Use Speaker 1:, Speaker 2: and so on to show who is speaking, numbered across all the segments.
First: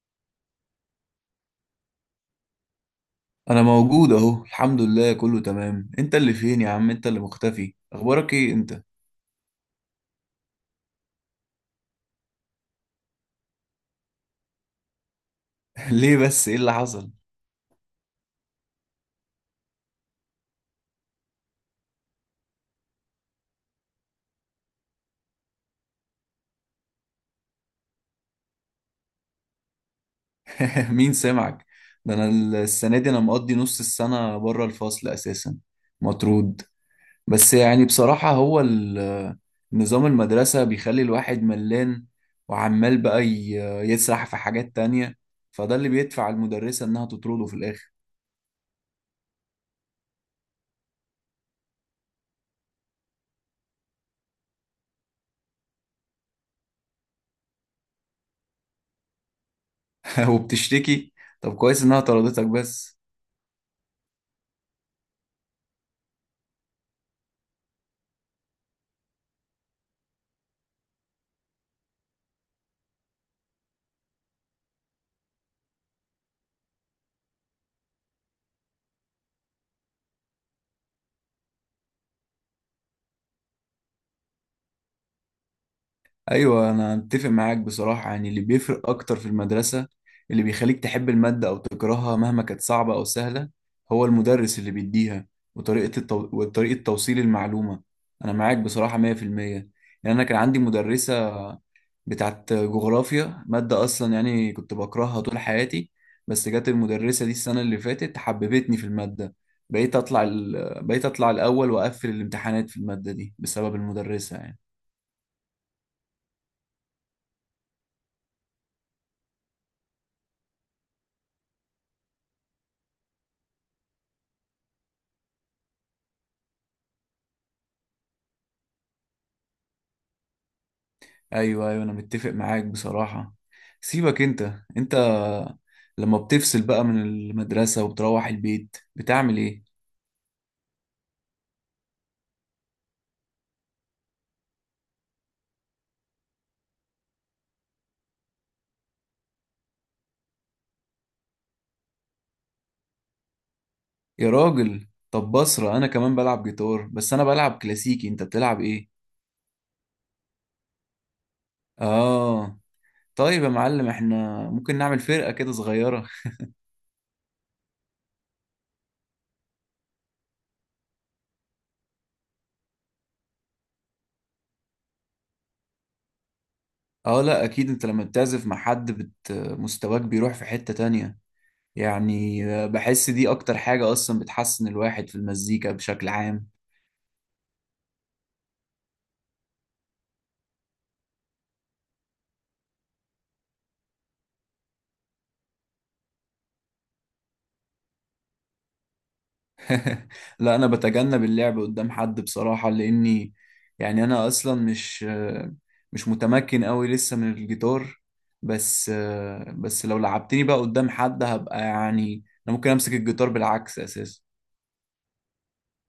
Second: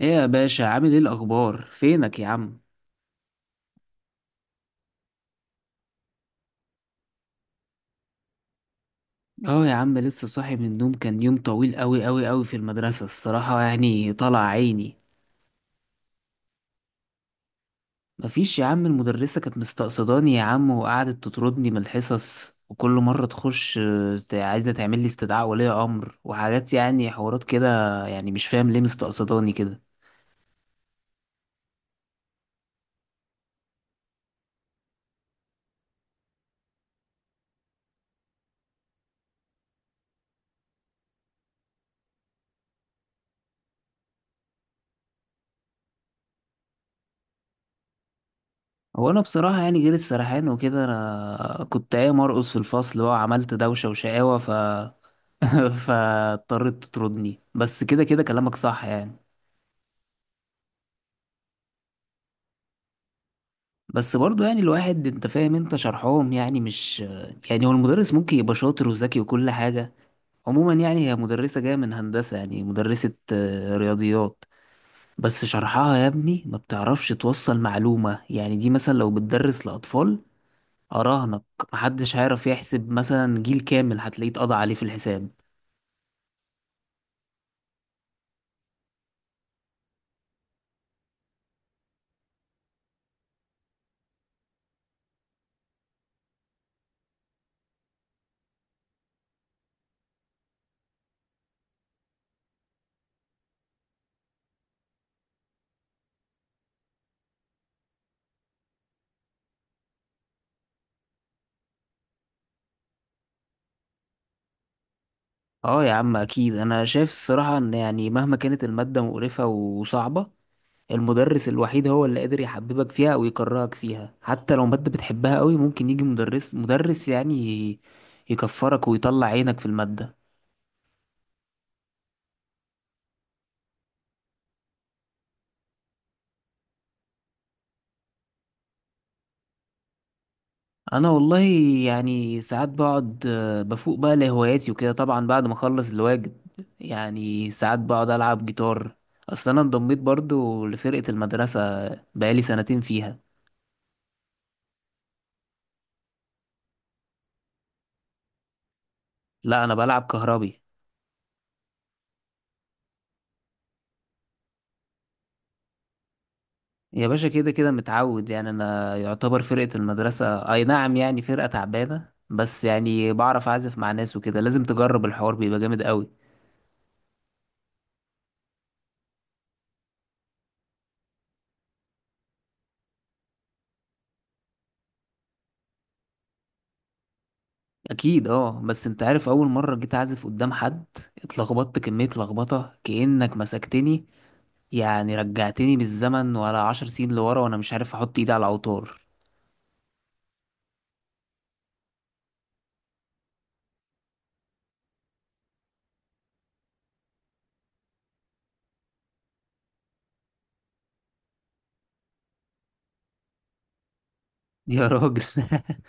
Speaker 1: ايه يا باشا؟ عامل ايه؟ الاخبار؟ فينك يا عم؟
Speaker 2: انا موجود اهو، الحمد لله كله تمام. انت اللي فين يا عم؟ انت اللي مختفي. اخبارك ايه انت؟
Speaker 1: اه يا عم، لسه صاحي من النوم. كان يوم طويل قوي قوي قوي في المدرسة. الصراحة طلع عيني.
Speaker 2: ليه بس؟ ايه اللي حصل؟
Speaker 1: مفيش يا عم، المدرسة كانت مستقصداني يا عم، وقعدت تطردني من الحصص، وكل مرة تخش عايزة تعمل لي استدعاء ولي امر وحاجات، يعني حوارات كده. يعني مش فاهم ليه مستقصداني كده.
Speaker 2: مين سمعك؟ ده انا السنه دي انا مقضي نص السنه بره الفصل اساسا، مطرود. بس يعني بصراحه هو نظام المدرسه بيخلي الواحد ملان، وعمال بقى يسرح في حاجات تانية، فده اللي بيدفع المدرسه انها تطرده في الاخر.
Speaker 1: هو انا بصراحة يعني غير السرحان وكده، انا كنت قايم ارقص في الفصل بقى، وعملت دوشة وشقاوة فاضطرت تطردني، بس كده كده كلامك صح يعني.
Speaker 2: وبتشتكي؟ طب كويس انها طردتك بس.
Speaker 1: بس برضو يعني الواحد، انت فاهم، انت شرحهم يعني مش، يعني هو المدرس ممكن يبقى شاطر وذكي وكل حاجة. عموما يعني هي مدرسة جاية من هندسة، يعني مدرسة رياضيات، بس شرحها يا ابني ما بتعرفش توصل معلومة. يعني دي مثلا لو بتدرس لأطفال، أراهنك محدش هيعرف يحسب. مثلا جيل كامل هتلاقيه اتقضى عليه في الحساب.
Speaker 2: ايوه انا اتفق معاك بصراحه، يعني اللي بيفرق اكتر في المدرسه، اللي بيخليك تحب الماده او تكرهها مهما كانت صعبه او سهله هو المدرس اللي بيديها وطريقه توصيل المعلومه. انا معاك بصراحه 100%. يعني انا كان عندي مدرسه بتاعت جغرافيا، ماده اصلا يعني كنت بكرهها طول حياتي، بس جت المدرسه دي السنه اللي فاتت حببتني في الماده، بقيت اطلع الاول واقفل الامتحانات في الماده دي بسبب المدرسه يعني.
Speaker 1: اه يا عم اكيد، انا شايف الصراحة ان يعني مهما كانت المادة مقرفة وصعبة، المدرس الوحيد هو اللي قادر يحببك فيها او يكرهك فيها. حتى لو مادة بتحبها قوي ممكن يجي مدرس يكفرك ويطلع عينك في المادة.
Speaker 2: ايوه ايوه انا متفق معاك بصراحة. سيبك انت، انت لما بتفصل بقى من المدرسة وبتروح البيت بتعمل ايه؟
Speaker 1: انا والله يعني ساعات بقعد، بفوق بقى لهواياتي وكده، طبعا بعد ما اخلص الواجب. يعني ساعات بقعد العب جيتار. اصل انا انضميت برضو لفرقة المدرسة، بقالي 2 سنين فيها.
Speaker 2: يا راجل طب بصرة انا كمان بلعب جيتار، بس انا بلعب كلاسيكي. انت بتلعب ايه؟
Speaker 1: لا انا بلعب كهربي.
Speaker 2: اه طيب يا معلم، احنا ممكن نعمل فرقة كده صغيرة.
Speaker 1: يا باشا كده كده متعود. يعني انا يعتبر فرقة المدرسة اي نعم يعني فرقة تعبانة، بس يعني بعرف اعزف مع ناس وكده. لازم تجرب، الحوار بيبقى جامد قوي.
Speaker 2: اه لا اكيد، انت لما بتعزف مع حد مستواك بيروح في حتة تانية. يعني بحس دي اكتر حاجة اصلا بتحسن الواحد في المزيكا بشكل عام.
Speaker 1: اكيد اه، بس انت عارف اول مرة جيت اعزف قدام حد اتلخبطت كمية لخبطة كأنك مسكتني، يعني رجعتني بالزمن ولا 10 سنين لورا، وانا مش عارف احط ايدي على الاوتار.
Speaker 2: لا انا بتجنب اللعب قدام حد بصراحة، لاني يعني انا اصلا مش متمكن قوي لسه من الجيتار. بس لو لعبتني بقى قدام حد هبقى يعني انا ممكن امسك الجيتار بالعكس اساسا.
Speaker 1: يا راجل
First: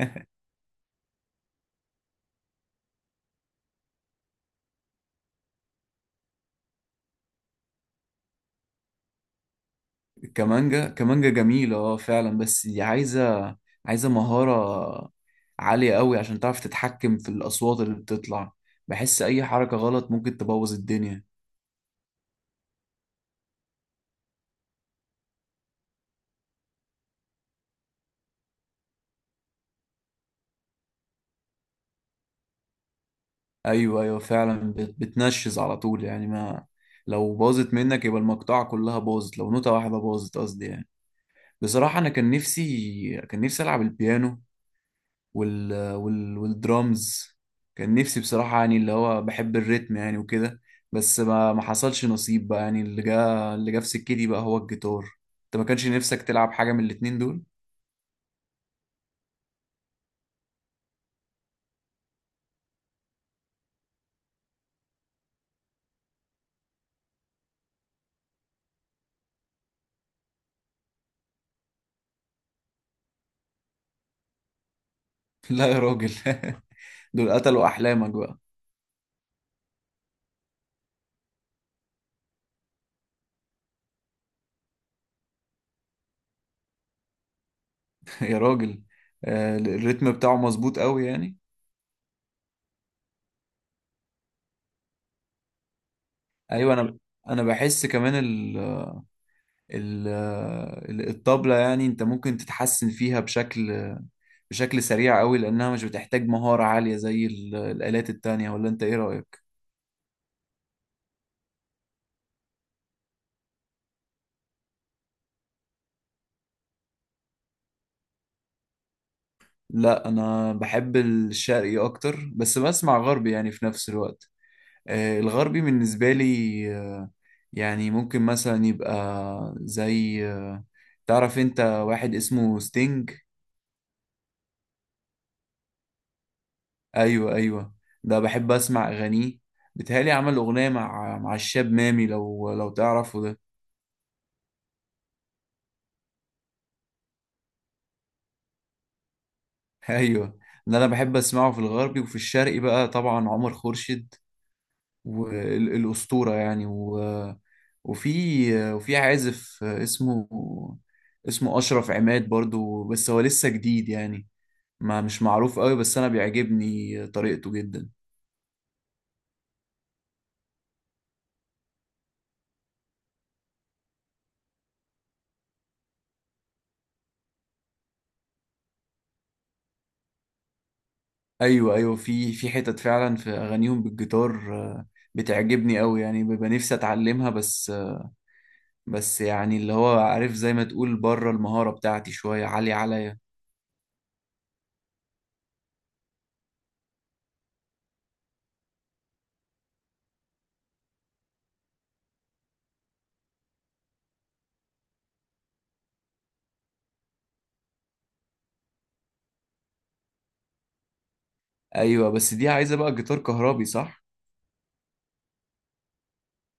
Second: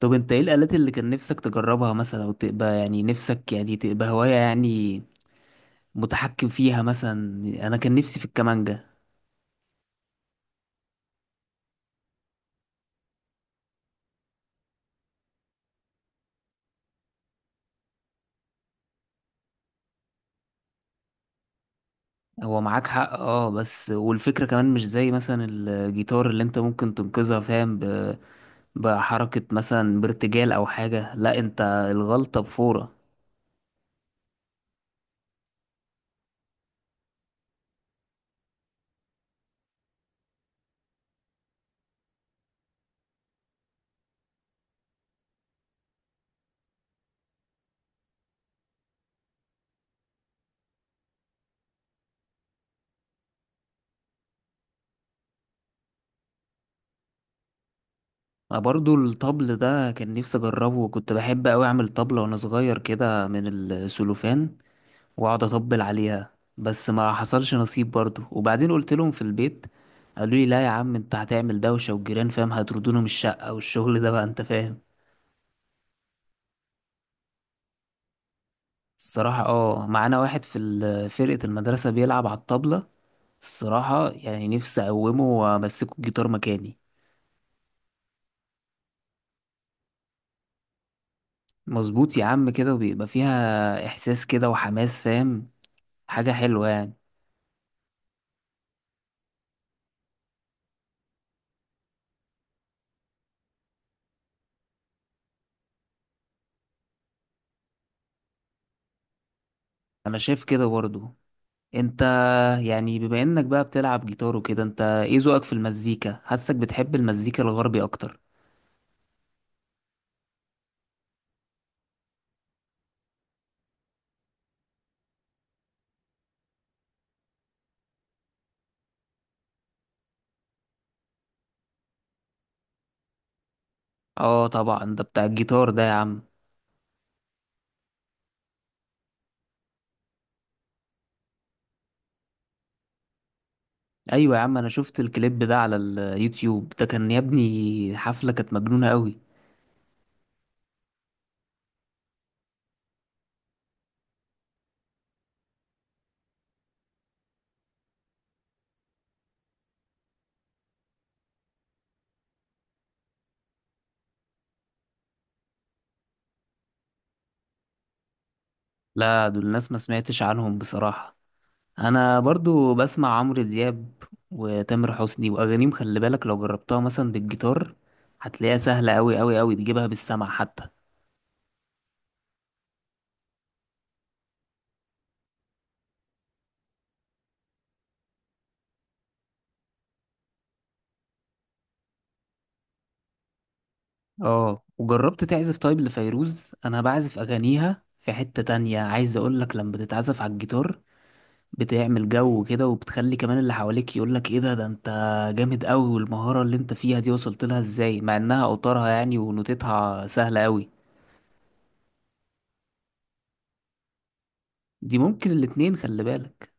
Speaker 1: طب انت ايه الآلات اللي كان نفسك تجربها مثلا، او تبقى يعني نفسك يعني تبقى هواية يعني متحكم فيها مثلا؟ انا كان نفسي في الكمانجة.
Speaker 2: الكمانجا كمانجا جميلة اه فعلا، بس دي عايزة مهارة عالية قوي عشان تعرف تتحكم في الاصوات اللي بتطلع. بحس اي حركة غلط ممكن تبوظ الدنيا.
Speaker 1: هو معاك حق اه، بس والفكرة كمان مش زي مثلا الجيتار اللي انت ممكن تنقذها، فاهم، بحركة مثلا بارتجال او حاجة. لا، انت الغلطة بفورة.
Speaker 2: ايوه ايوه فعلا بتنشز على طول، يعني ما لو باظت منك يبقى المقطعه كلها باظت، لو نوتة واحده باظت قصدي يعني. بصراحه انا كان نفسي العب البيانو والدرامز. كان نفسي بصراحه يعني اللي هو بحب الريتم يعني وكده، بس ما حصلش نصيب بقى. يعني اللي جا في سكتي بقى هو الجيتار. انت ما كانش نفسك تلعب حاجه من الاتنين دول؟
Speaker 1: انا برضو الطبل ده كان نفسي اجربه. كنت بحب اوي اعمل طبلة وانا صغير كده من السلوفان واقعد اطبل عليها، بس ما حصلش نصيب برضو. وبعدين قلت لهم في البيت قالوا لي لا يا عم انت هتعمل دوشة، والجيران، فاهم، هيطردونا من الشقة، والشغل ده بقى، انت فاهم.
Speaker 2: لا يا راجل دول قتلوا احلامك بقى.
Speaker 1: الصراحة اه، معانا واحد في فرقة المدرسة بيلعب على الطبلة. الصراحة يعني نفسي أقومه وأمسكه الجيتار مكاني.
Speaker 2: يا راجل، الريتم بتاعه مظبوط قوي يعني.
Speaker 1: مظبوط يا عم كده، وبيبقى فيها إحساس كده وحماس، فاهم، حاجة حلوة
Speaker 2: ايوه
Speaker 1: يعني.
Speaker 2: انا بحس كمان ال ال الطبلة يعني انت ممكن تتحسن فيها بشكل سريع قوي لانها مش بتحتاج مهارة عالية زي الآلات التانية. ولا انت ايه رأيك؟
Speaker 1: أنا شايف كده برضو. أنت يعني بما إنك بقى بتلعب جيتار وكده، أنت إيه ذوقك في المزيكا؟ حاسك بتحب المزيكا الغربي أكتر.
Speaker 2: لا انا بحب الشرقي اكتر، بس بسمع غربي يعني في نفس الوقت. الغربي بالنسبة لي آه، يعني ممكن مثلا يبقى زي تعرف انت واحد اسمه ستينج؟
Speaker 1: اه طبعا، ده بتاع الجيتار ده يا عم.
Speaker 2: ايوه ايوه. ده بحب اسمع اغانيه. بيتهيألي عمل اغنيه مع الشاب مامي لو تعرفه ده.
Speaker 1: أيوة يا عم، أنا شفت الكليب ده على اليوتيوب، ده كان يا ابني حفلة كانت مجنونة أوي.
Speaker 2: ايوه. ده انا بحب اسمعه في الغربي، وفي الشرقي بقى طبعا عمر خورشيد والاسطوره يعني وفي عازف اسمه اشرف عماد برضو، بس هو لسه جديد يعني، ما مش معروف قوي، بس انا بيعجبني طريقته جدا.
Speaker 1: لا دول الناس ما سمعتش عنهم بصراحة. انا برضو بسمع عمرو دياب وتامر حسني. واغانيهم خلي بالك، لو جربتها مثلا بالجيتار هتلاقيها سهلة قوي قوي قوي، تجيبها بالسمع حتى.
Speaker 2: ايوه ايوه في حتت فعلا في اغانيهم بالجيتار، بتعجبني قوي يعني، ببقى نفسي اتعلمها، بس بس يعني اللي هو عارف زي ما تقول بره المهارة بتاعتي شوية عالية عليا.
Speaker 1: اه، وجربت تعزف طيب لفيروز؟ انا بعزف اغانيها، في حتة تانية عايز اقولك. لما بتتعزف على الجيتار بتعمل جو كده، وبتخلي كمان اللي حواليك يقولك ايه ده، ده انت جامد قوي، والمهارة اللي انت فيها دي وصلت لها ازاي، مع انها اوتارها يعني ونوتتها سهلة قوي.
Speaker 2: ايوه بس دي عايزة بقى جيتار كهربي صح؟
Speaker 1: دي ممكن الاتنين، خلي بالك.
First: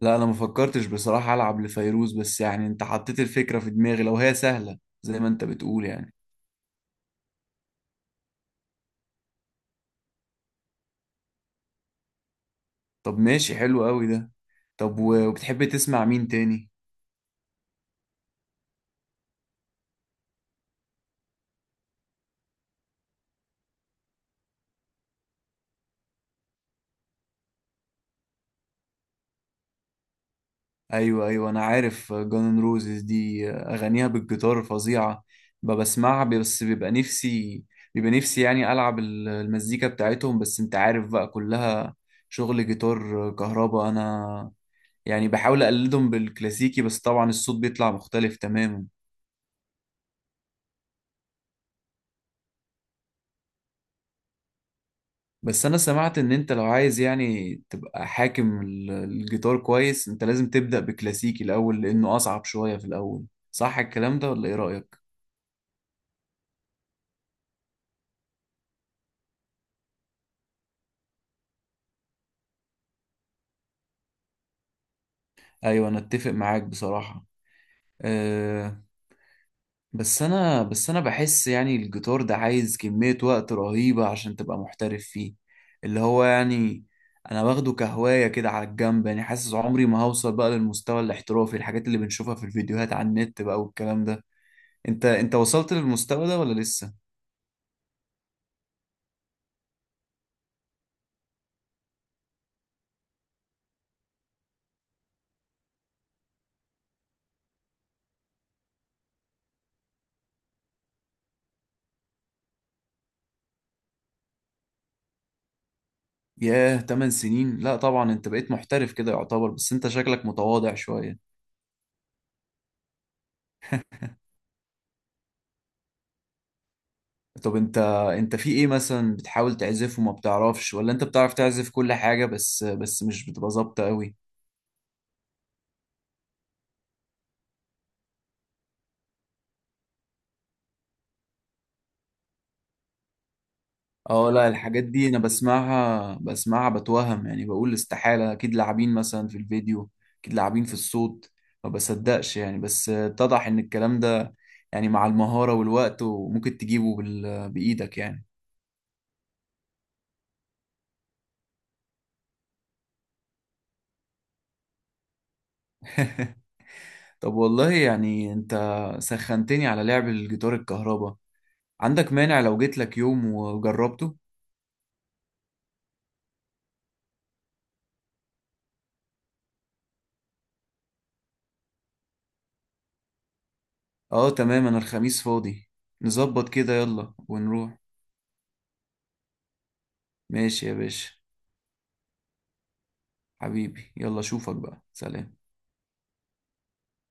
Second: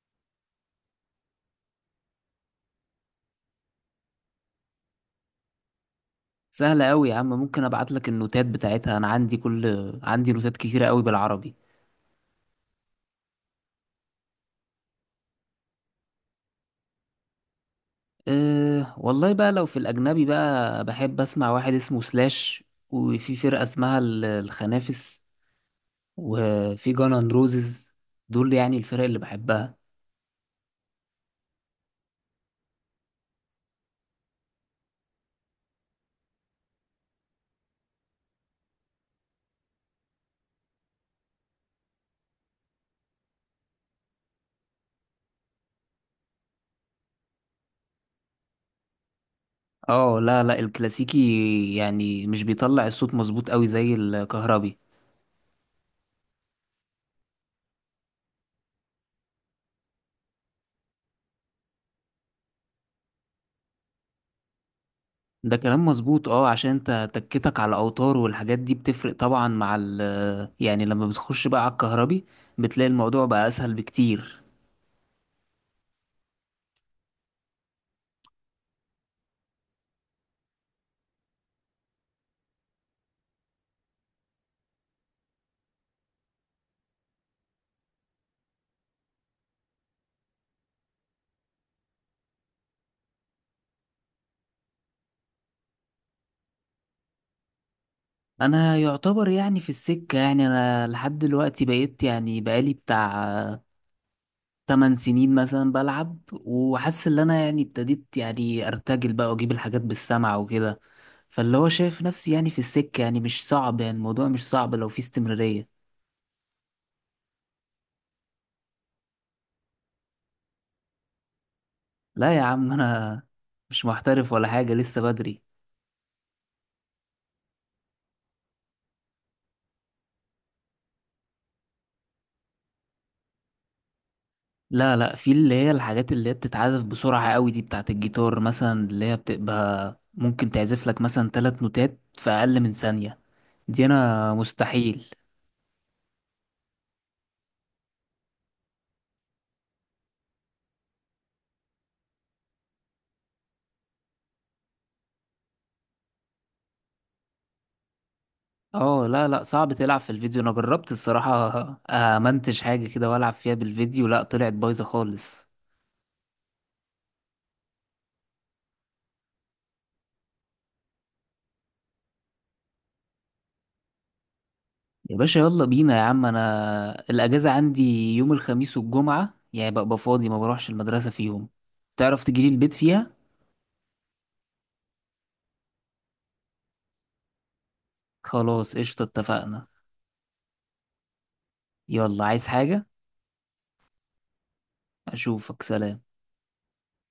Speaker 2: لا انا ما فكرتش بصراحة العب لفيروز، بس يعني انت حطيت الفكرة في دماغي لو هي سهلة زي ما انت بتقول يعني.
Speaker 1: سهلة أوي يا عم، ممكن أبعت لك النوتات بتاعتها. أنا عندي كل، عندي نوتات كتيرة أوي بالعربي.
Speaker 2: طب ماشي حلو قوي ده. طب وبتحب تسمع مين تاني؟
Speaker 1: أه والله بقى، لو في الأجنبي بقى بحب أسمع واحد اسمه سلاش، وفي فرقة اسمها الخنافس، وفي جانان روزز. دول يعني الفرق اللي بحبها.
Speaker 2: ايوه ايوه انا عارف جانن روزز دي اغانيها بالجيتار فظيعه. بسمعها، بس بيبقى نفسي يعني العب المزيكا بتاعتهم، بس انت عارف بقى كلها شغل جيتار كهربا. انا يعني بحاول اقلدهم بالكلاسيكي بس طبعا الصوت بيطلع مختلف تماما.
Speaker 1: اه لا لا، الكلاسيكي يعني مش بيطلع الصوت مظبوط أوي زي الكهربي.
Speaker 2: بس انا سمعت ان انت لو عايز يعني تبقى حاكم الجيتار كويس انت لازم تبدأ بكلاسيكي الاول لانه اصعب شويه في الاول. صح الكلام ده ولا ايه رأيك؟
Speaker 1: ده كلام مظبوط اه، عشان انت تكتك على اوتار، والحاجات دي بتفرق طبعا مع ال، يعني لما بتخش بقى على الكهربي بتلاقي الموضوع بقى اسهل بكتير.
Speaker 2: ايوه انا اتفق معاك بصراحه. أه بس انا بحس يعني الجيتار ده عايز كمية وقت رهيبة عشان تبقى محترف فيه. اللي هو يعني انا واخده كهواية كده على الجنب، يعني حاسس عمري ما هوصل بقى للمستوى الاحترافي الحاجات اللي بنشوفها في الفيديوهات على النت بقى والكلام ده. انت وصلت للمستوى ده ولا لسه؟
Speaker 1: انا يعتبر يعني في السكة، يعني انا لحد دلوقتي بقيت، يعني بقالي بتاع 8 سنين مثلا بلعب، وحاسس ان انا يعني ابتديت يعني ارتجل بقى، واجيب الحاجات بالسمع وكده. فاللي هو شايف نفسي يعني في السكة، يعني مش صعب، يعني الموضوع مش صعب لو في استمرارية.
Speaker 2: ياه 8 سنين، لا طبعا انت بقيت محترف كده يعتبر، بس انت شكلك متواضع شوية.
Speaker 1: لا يا عم، انا مش محترف ولا حاجة، لسه بدري.
Speaker 2: طب انت في ايه مثلا بتحاول تعزفه وما بتعرفش؟ ولا انت بتعرف تعزف كل حاجة بس مش بتبقى ظابطة قوي؟
Speaker 1: لا لا، في اللي هي الحاجات اللي هي بتتعزف بسرعة قوي دي بتاعة الجيتار، مثلا اللي هي بتبقى ممكن تعزف لك مثلا 3 نوتات في أقل من ثانية، دي
Speaker 2: اه
Speaker 1: أنا
Speaker 2: لا الحاجات
Speaker 1: مستحيل.
Speaker 2: دي انا بسمعها بتوهم، يعني بقول استحالة اكيد لاعبين مثلا في الفيديو، اكيد لاعبين في الصوت، ما بصدقش يعني. بس اتضح ان الكلام ده يعني مع المهارة والوقت، وممكن تجيبه بإيدك يعني.
Speaker 1: اه لا لا، صعب تلعب في الفيديو. أنا جربت الصراحة أمنتج حاجة كده وألعب فيها بالفيديو، لا طلعت بايظة خالص.
Speaker 2: طب والله يعني انت سخنتني على لعب الجيتار الكهرباء. عندك مانع لو جيت لك يوم وجربته؟
Speaker 1: يا باشا يلا بينا يا عم. أنا الأجازة عندي يوم الخميس والجمعة، يعني ببقى فاضي ما بروحش المدرسة فيهم. تعرف تجيلي البيت فيها؟
Speaker 2: اه تمام انا الخميس فاضي. نظبط كده يلا ونروح.
Speaker 1: خلاص قشطة، اتفقنا.
Speaker 2: ماشي يا باشا.
Speaker 1: يلا، عايز حاجة؟
Speaker 2: حبيبي يلا اشوفك بقى، سلام.
Speaker 1: أشوفك، سلام.